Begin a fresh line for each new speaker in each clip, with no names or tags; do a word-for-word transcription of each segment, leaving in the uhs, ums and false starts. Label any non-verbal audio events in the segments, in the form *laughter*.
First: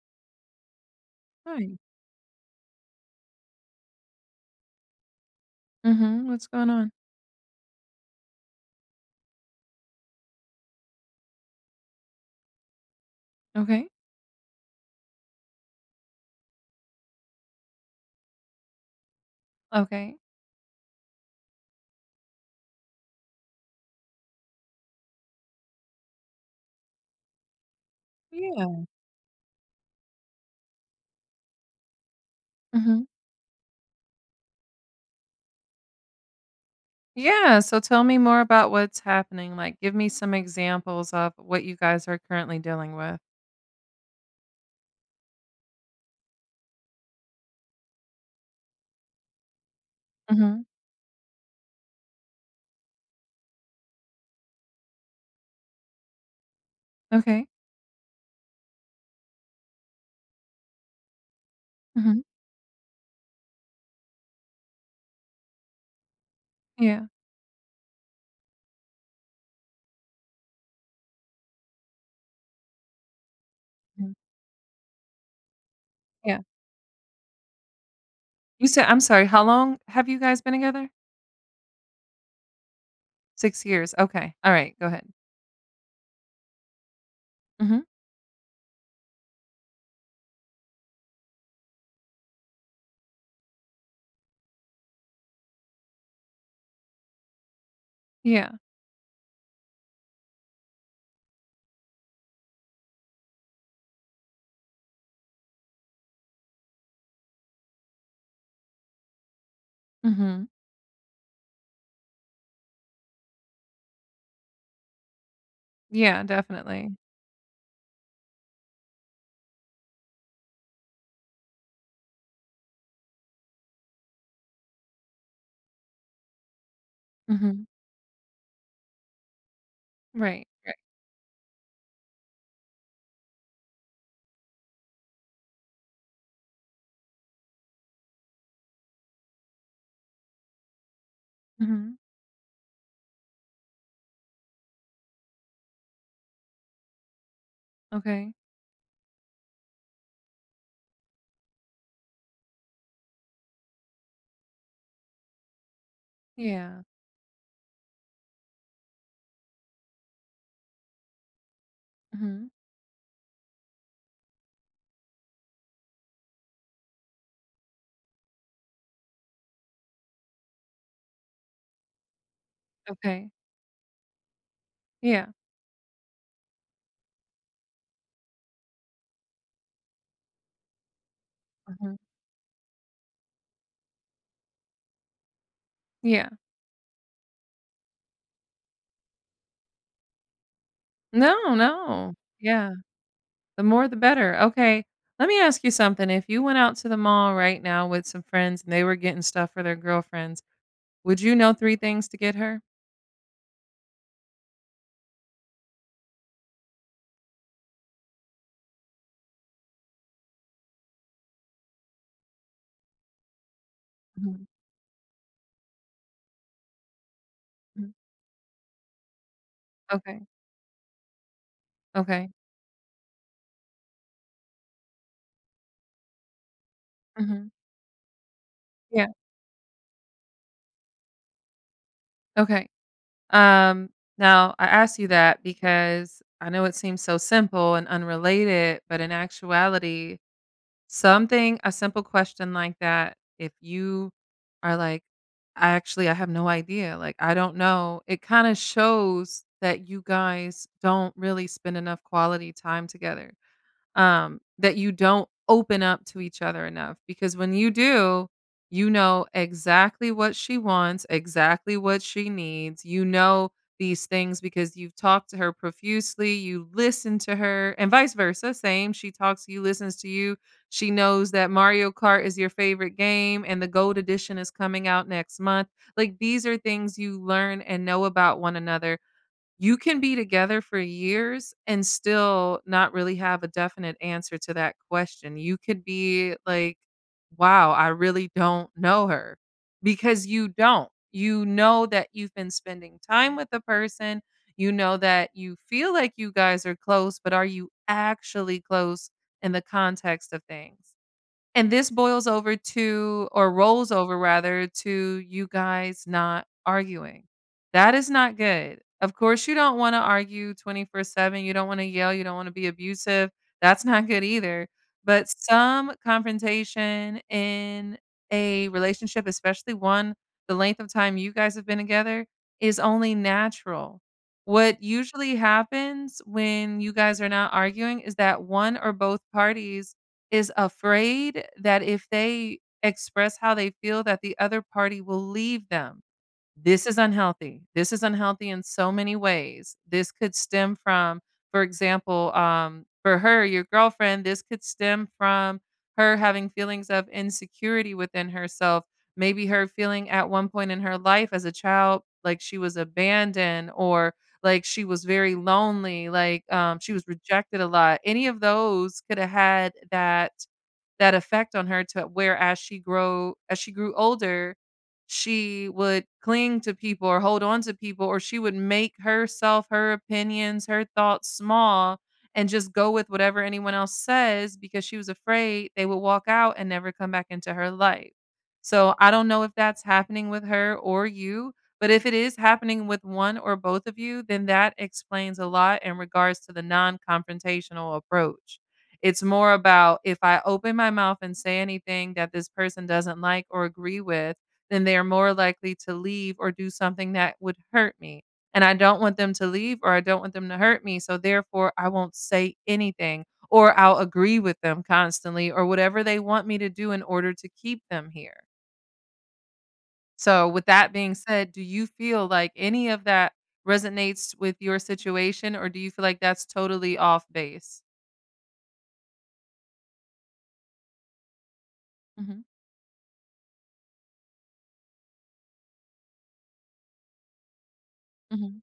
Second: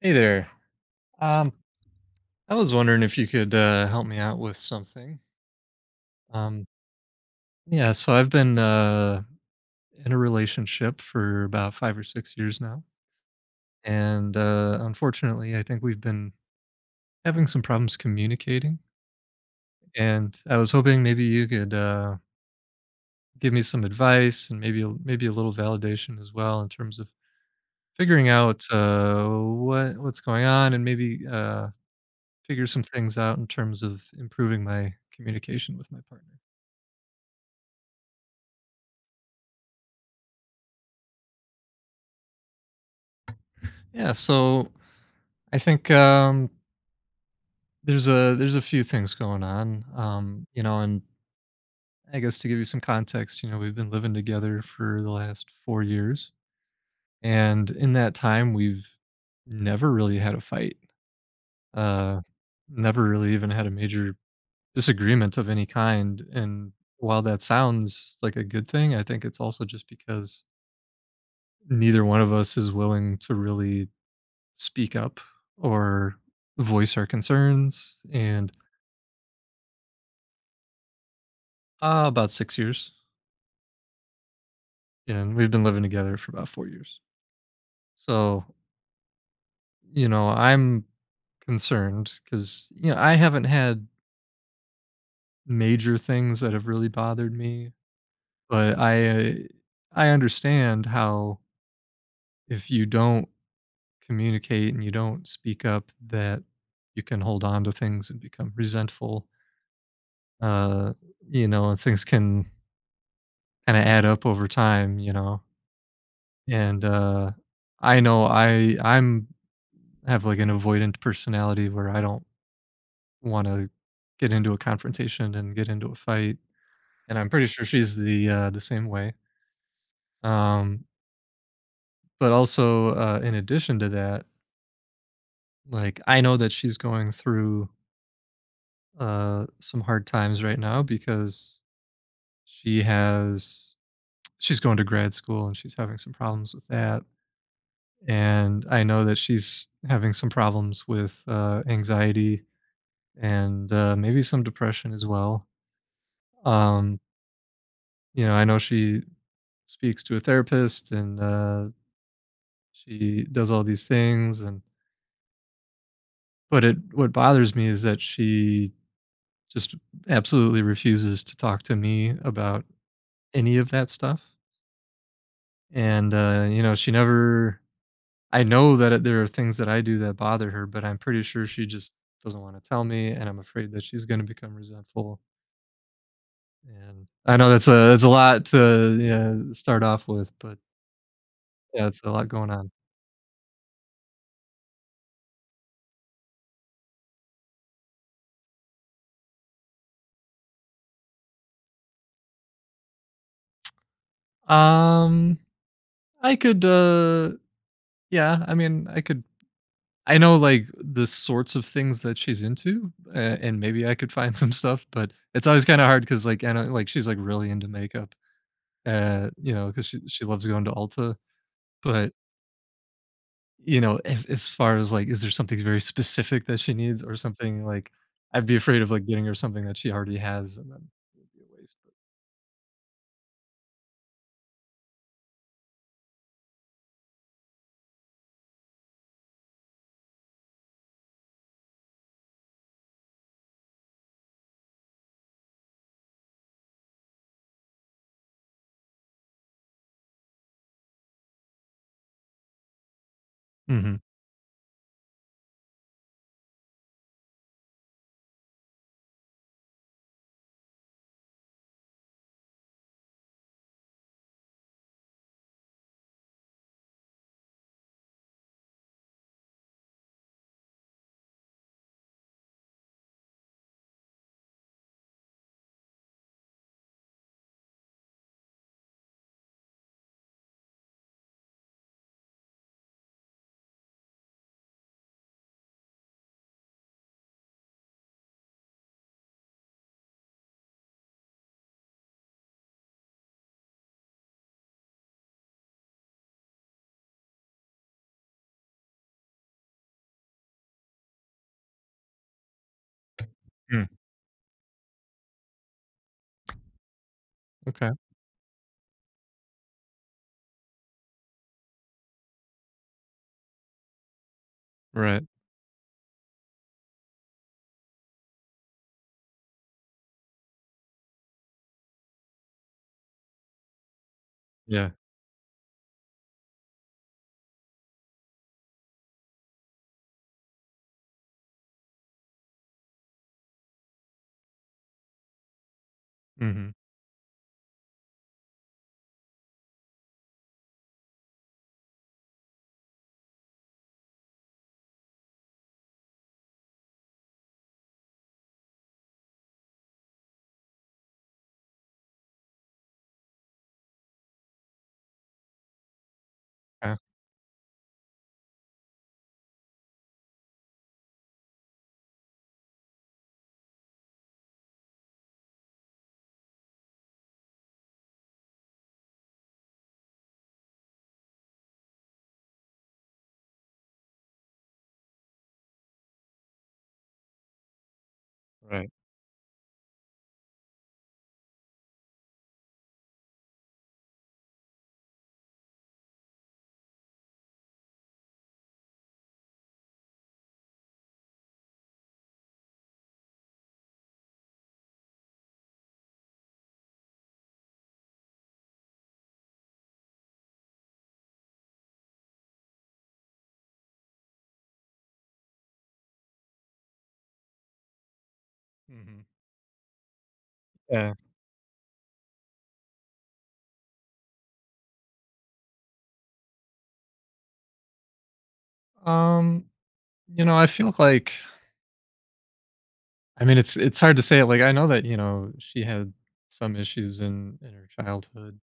Hey there. Um,
Hi.
I was wondering if you could uh, help me out with something.
Mhm. What's
Um,
going on?
yeah, so I've been uh, in a relationship for about five or six years now.
Okay.
And uh, unfortunately, I think we've been having some problems communicating.
Okay.
And I was hoping maybe you could uh, give me some advice and maybe a- maybe a little validation as well in terms of figuring out
Yeah.
uh, what what's going on and maybe uh, figure some
Mhm.
things out in terms of improving my communication with my partner.
Yeah, so tell me more about what's happening, like, give me some examples of what you guys are currently dealing with.
Yeah, so I think um, there's a there's a few things going on, um, you
Mhm.
know, and I guess to give you some context, you know, we've been living together for the last four years,
Okay.
and in that time, we've never really had a fight, uh,
Mhm.
never really even had a major disagreement of any kind. And
Yeah.
while that sounds like a good thing, I think it's also just because neither one of us is willing to really
Mhm.
speak up or
Yeah.
voice our concerns and
You said I'm sorry, how long have you guys been together?
Uh, about six years,
six years. Okay. All right, go ahead.
and we've been living together for about four years.
Mhm.
So, you know, I'm concerned because you know I haven't had major things that have really bothered me,
Yeah.
but I uh, I understand how if you don't communicate and you don't speak up, that you can hold on to things and become resentful.
Mhm.
Uh, you know, and things can kind of add up over time. You know,
Yeah,
and
definitely.
uh, I know I I'm I have like an avoidant personality where I don't want to get into a confrontation and get into a fight, and I'm pretty sure
Mhm.
she's the uh, the same way.
Right. Right.
Um, but also, uh, in addition to that, like I know that she's going through uh, some hard times right now because
Mhm.
she has she's going to grad school and she's having some problems with that,
Okay.
and I know that she's having some problems with uh, anxiety and uh, maybe some depression as well.
Yeah.
Um, you know, I know she speaks to a therapist and, uh,
Mhm.
she does all these things and but it what bothers me is that she just absolutely refuses to talk to me about
Okay.
any of that stuff.
Yeah.
And, uh, you know, she never I know that it- there are things that I do that bother her, but I'm pretty sure she just
Mhm.
doesn't wanna tell me, and I'm afraid that she's gonna become resentful.
Yeah.
And I know that's a that's a lot to, yeah, start off with, but
No,
yeah, it's a
no.
lot going on.
Yeah. The more the better. Okay. Let me ask you something. If you went out to the mall right now with some friends and they were getting stuff for their girlfriends, would you know three things to get her?
Um I could uh yeah, I mean, I could I know like the sorts of things that she's into uh, and maybe I could find *laughs*
Mhm,
some stuff, but it's always kind of hard cuz like I know like she's like really into
mhm.
makeup. Uh, you know, cuz she she
Okay.
loves going to Ulta, but
Okay.
you know, as as far as like is there something very specific that she needs or
Mhm.
something like I'd be afraid of
Yeah.
like getting her something that she already has and then it would be a waste.
Okay. Um, now I ask you that because I know it seems so simple and unrelated, but in actuality something a simple question like that, if you are like, "I actually I have no idea, like, I don't know," it kinda shows that you guys don't really spend enough quality time together,
Mhm.
um, that you don't open up to each other enough because when you do, you know exactly what she wants, exactly what she needs. You know these things because you've talked to her profusely, you listen to her, and vice versa. Same. She talks, to you listens to you. She knows that Mario Kart is your favorite game and the gold edition is coming out next month. Like these are things you learn and know about one another. You can be together for years and still not really have a definite answer to that question. You could be like, "Wow, I really don't know her," because you don't. You know that you've been spending time with the person. You know that you feel like you guys are close, but are you actually close in the context of things? And this boils over to or
Mm.
rolls over rather to you guys not arguing.
Okay.
That is not good. Of course, you don't wanna argue twenty-four seven, you don't wanna yell, you don't wanna be abusive. That's not good either.
Right.
But some confrontation in a relationship, especially one the length of time you guys have been together, is only natural. What
Yeah.
usually happens when you guys are not arguing is that one or both parties is afraid that if they express how they feel that the other party will leave them.
Mhm.
This is unhealthy. This is unhealthy in so many ways. This could stem from, for example, um, for her, your girlfriend, this could stem from her having feelings of insecurity within herself. Maybe her feeling at one point in her life as a child like she was abandoned or like she was very lonely, like, um, she
Yeah.
was rejected a lot. Any of those could have had that that effect on her to where as she grow as she grew older, she would cling to people or hold on to people, or she would make herself, her opinions, her thoughts small and just go with whatever anyone else says because she was afraid they would walk out and never come back into her life.
Right.
So I don't know if that's happening with her or you, but if it is happening with one or both of you, then that explains a lot in regards to the non confrontational approach. It's more about if I open my mouth and say anything that this person doesn't like or agree with, then they are more likely to leave or do something that would hurt me. And I don't want them to leave or I don't want them to hurt me. So therefore, I won't say anything or I'll agree with them constantly or whatever they want me to do in order to keep them here.
Mhm.
So, with that being
Yeah.
said, do you feel like any of that resonates with your situation or do you feel like that's totally off base?
Um You know, I feel like
Mhm.
I mean, it's it's hard to say it, like, I know that, you know, she had some issues in in her childhood,
Mhm.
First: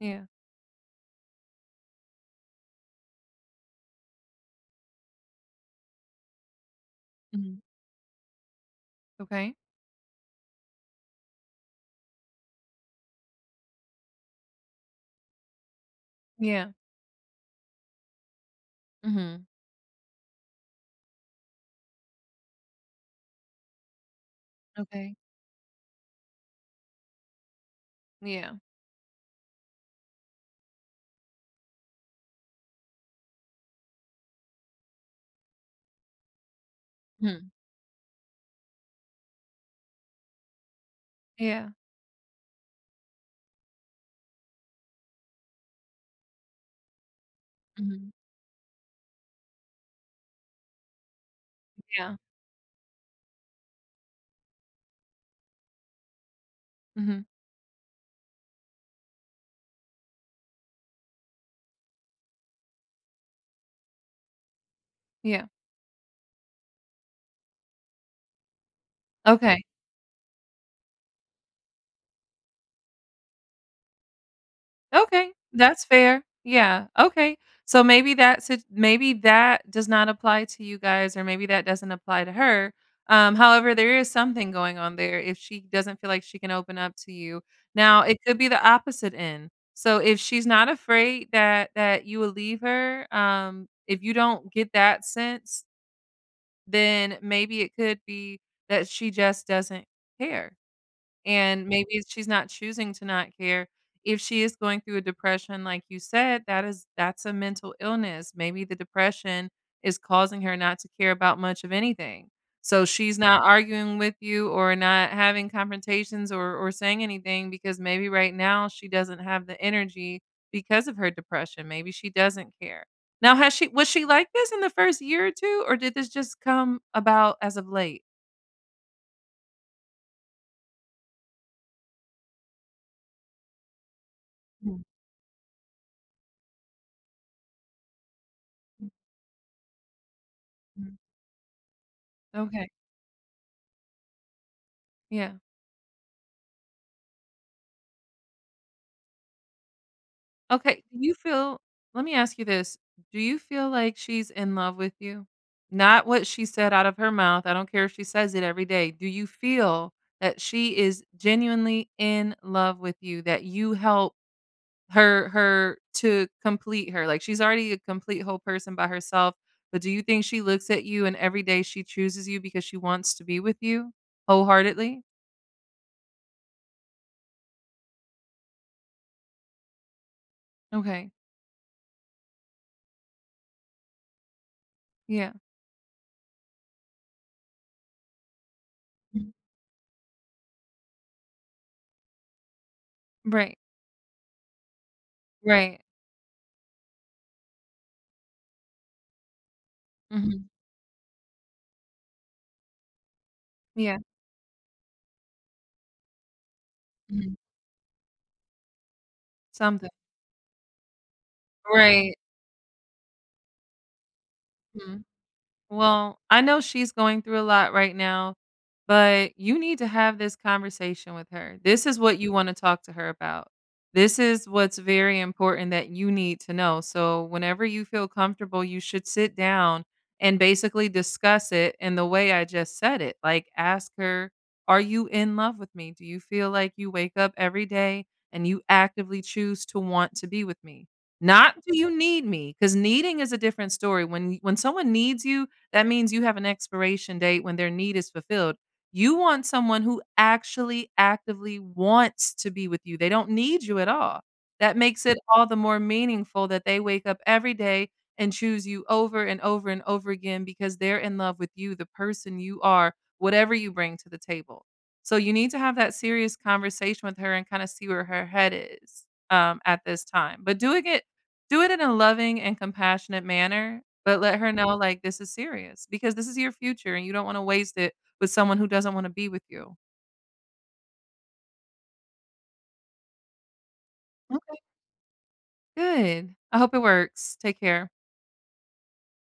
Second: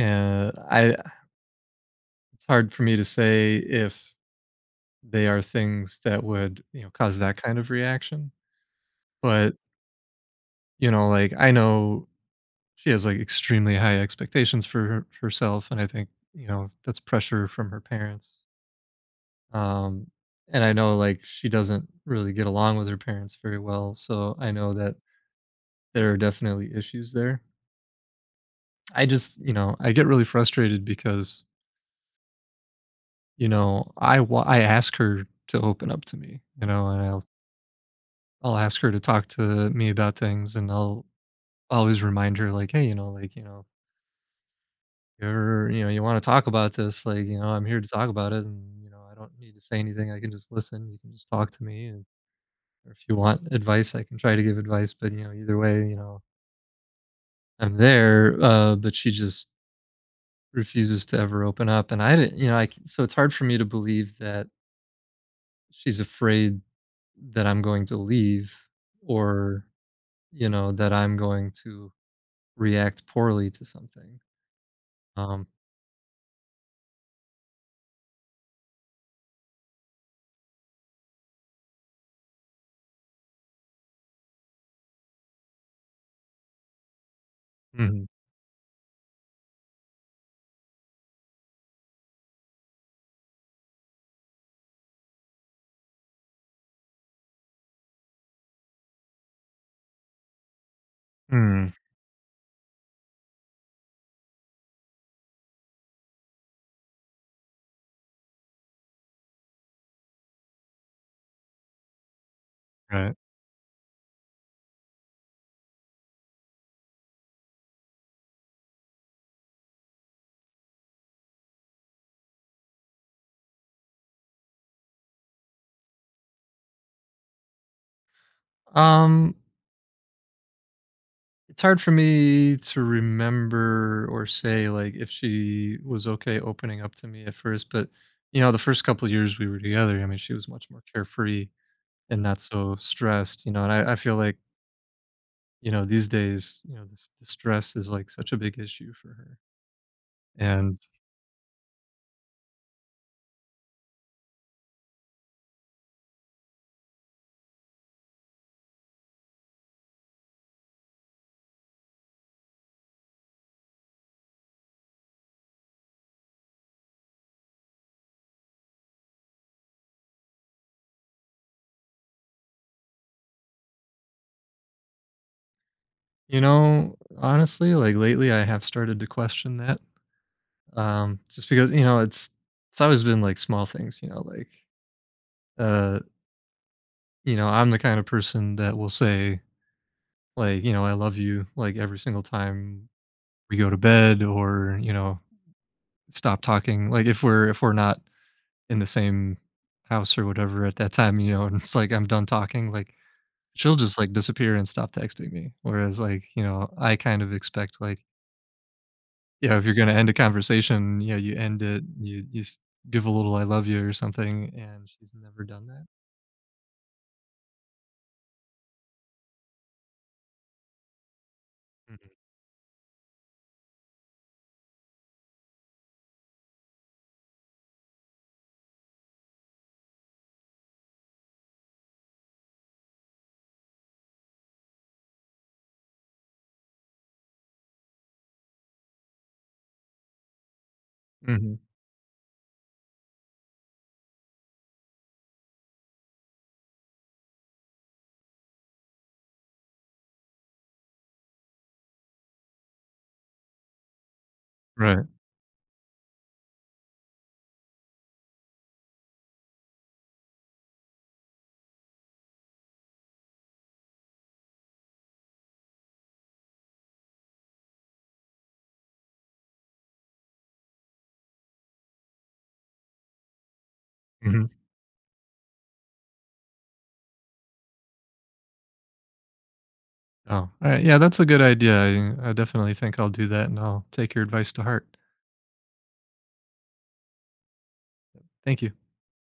Yeah.
I it's hard for me to say if they are things that would, you know, cause that
Mhm.
kind of reaction,
Okay.
but, you know, like, I know she has, like, extremely high expectations for her herself, and I think, you
Yeah.
know, that's pressure from her parents,
Mhm.
um, and I know, like, she doesn't really get along with her parents very well, so I know that
Okay.
there are definitely issues there.
Yeah.
I just, you know, I get really frustrated because, you know, I wa I ask her to open up to me, you know, and I'll
Mhm.
I'll ask her to talk to me about things, and I'll
Yeah.
always remind her like, "Hey, you know, like, you know, if you ever, you know, you wanna talk about this, like, you know, I'm here to talk
Mhm.
about it, and, you know, I don't need to say anything, I can just listen, you can just talk to me, and
Yeah.
or if you want advice, I can try to give advice, but, you know, either way, you know,
Mhm.
I'm there," uh, but she just refuses to ever open up, and I didn't you know, I c so it's hard for me to believe that
Yeah.
she's afraid that I'm going to leave
Okay.
or, you know, that I'm going to react poorly to something.
Okay.
Um,
That's fair. Yeah. Okay. So maybe that's it, maybe that does not apply to you guys, or maybe that doesn't apply to her. Um, however, there is something going on there if she doesn't feel like she can open up to you. Now,
mhm,
it could be the opposite end. So if she's not afraid that that you will leave her, um, if you don't get that sense, then maybe it could be that she just doesn't care. And
mm,
maybe she's not choosing to not care. If she is going through a depression like you said, that is that's a mental illness. Maybe the depression is causing her not to care about much of anything. So
right.
she's not arguing with you or not having confrontations or or saying anything because maybe right now she doesn't have the energy because of her depression. Maybe she doesn't care. Now has she was she like this in the first year or two or did this just come about as of late?
Um, it's hard for me to remember or say
Mm,
like if she was okay opening up to me at first, but you know, the first
mm,
couple of years we were together, I mean, she was much more
mm.
carefree and not
Okay.
so stressed, you know, and I, I feel like,
Yeah.
you know, these days, you know, this the stress is like such a big issue for her.
Okay,
And
do you feel let me ask you this, do you feel like she's in love with you? Not what she said out of her mouth, I don't care if she says it every day. Do you feel that she is genuinely in love with you, that you help her her to complete her? Like, she's already a complete whole person by herself, but do you think she looks at you and every day she chooses you because she wants to be with you wholeheartedly?
you know, honestly, like lately I have started to question that.
Okay,
Um, just because, you know, it's it's always been like small things, you know, like
yeah.
uh, you know, I'm the kind of person that will
Mhm.
say, like, you know, I love you like every single time we
Right,
go to bed or, you know,
right.
stop talking. Like if we're if we're not in the same house or
Mhm,
whatever at that time, you know, and it's like I'm done talking, like she'll
yeah,
just like disappear and stop texting me. Whereas like, you know, I kind of
mhm,
expect like yeah, if you're
something.
gonna end a conversation, you know, you end it,
Right.
you you s give a little "I love you" or something, and
Hmm.
she's never done that?
Well, I know she's going through a lot right now, but you need to have this conversation with her. This is what you want to talk to her about. This is what's very important that you need to know. So, whenever you feel comfortable, you should sit down and basically discuss it in the way I just said it. Like, ask her, are you in love with me? Do you feel like you wake up every day and you actively choose to want to be with me?
Mhm,
Not
mhm,
do you need me? Because needing is a different story. When when someone needs you, that means you have an expiration date when their need is fulfilled. You want someone who actually actively wants to be with you. They don't need you at all. That
right,
makes it all the more meaningful that they wake up every day and choose you over and over and over again because they're in love with you, the person you are, whatever you bring to the table. So you need to have that serious conversation with her and kind of see where her head is, um, at this time. But doing it, do it in a loving and compassionate manner, but let
mhm.
her Mhm. know, like, "This is serious because this is your future, and you don't wanna waste it with someone who doesn't wanna be with you."
Oh, alright, yeah, that's a good idea, I I definitely think I'll do that, and I'll take your advice
Okay.
to heart.
Good. I hope it works. Take care.
Thank you.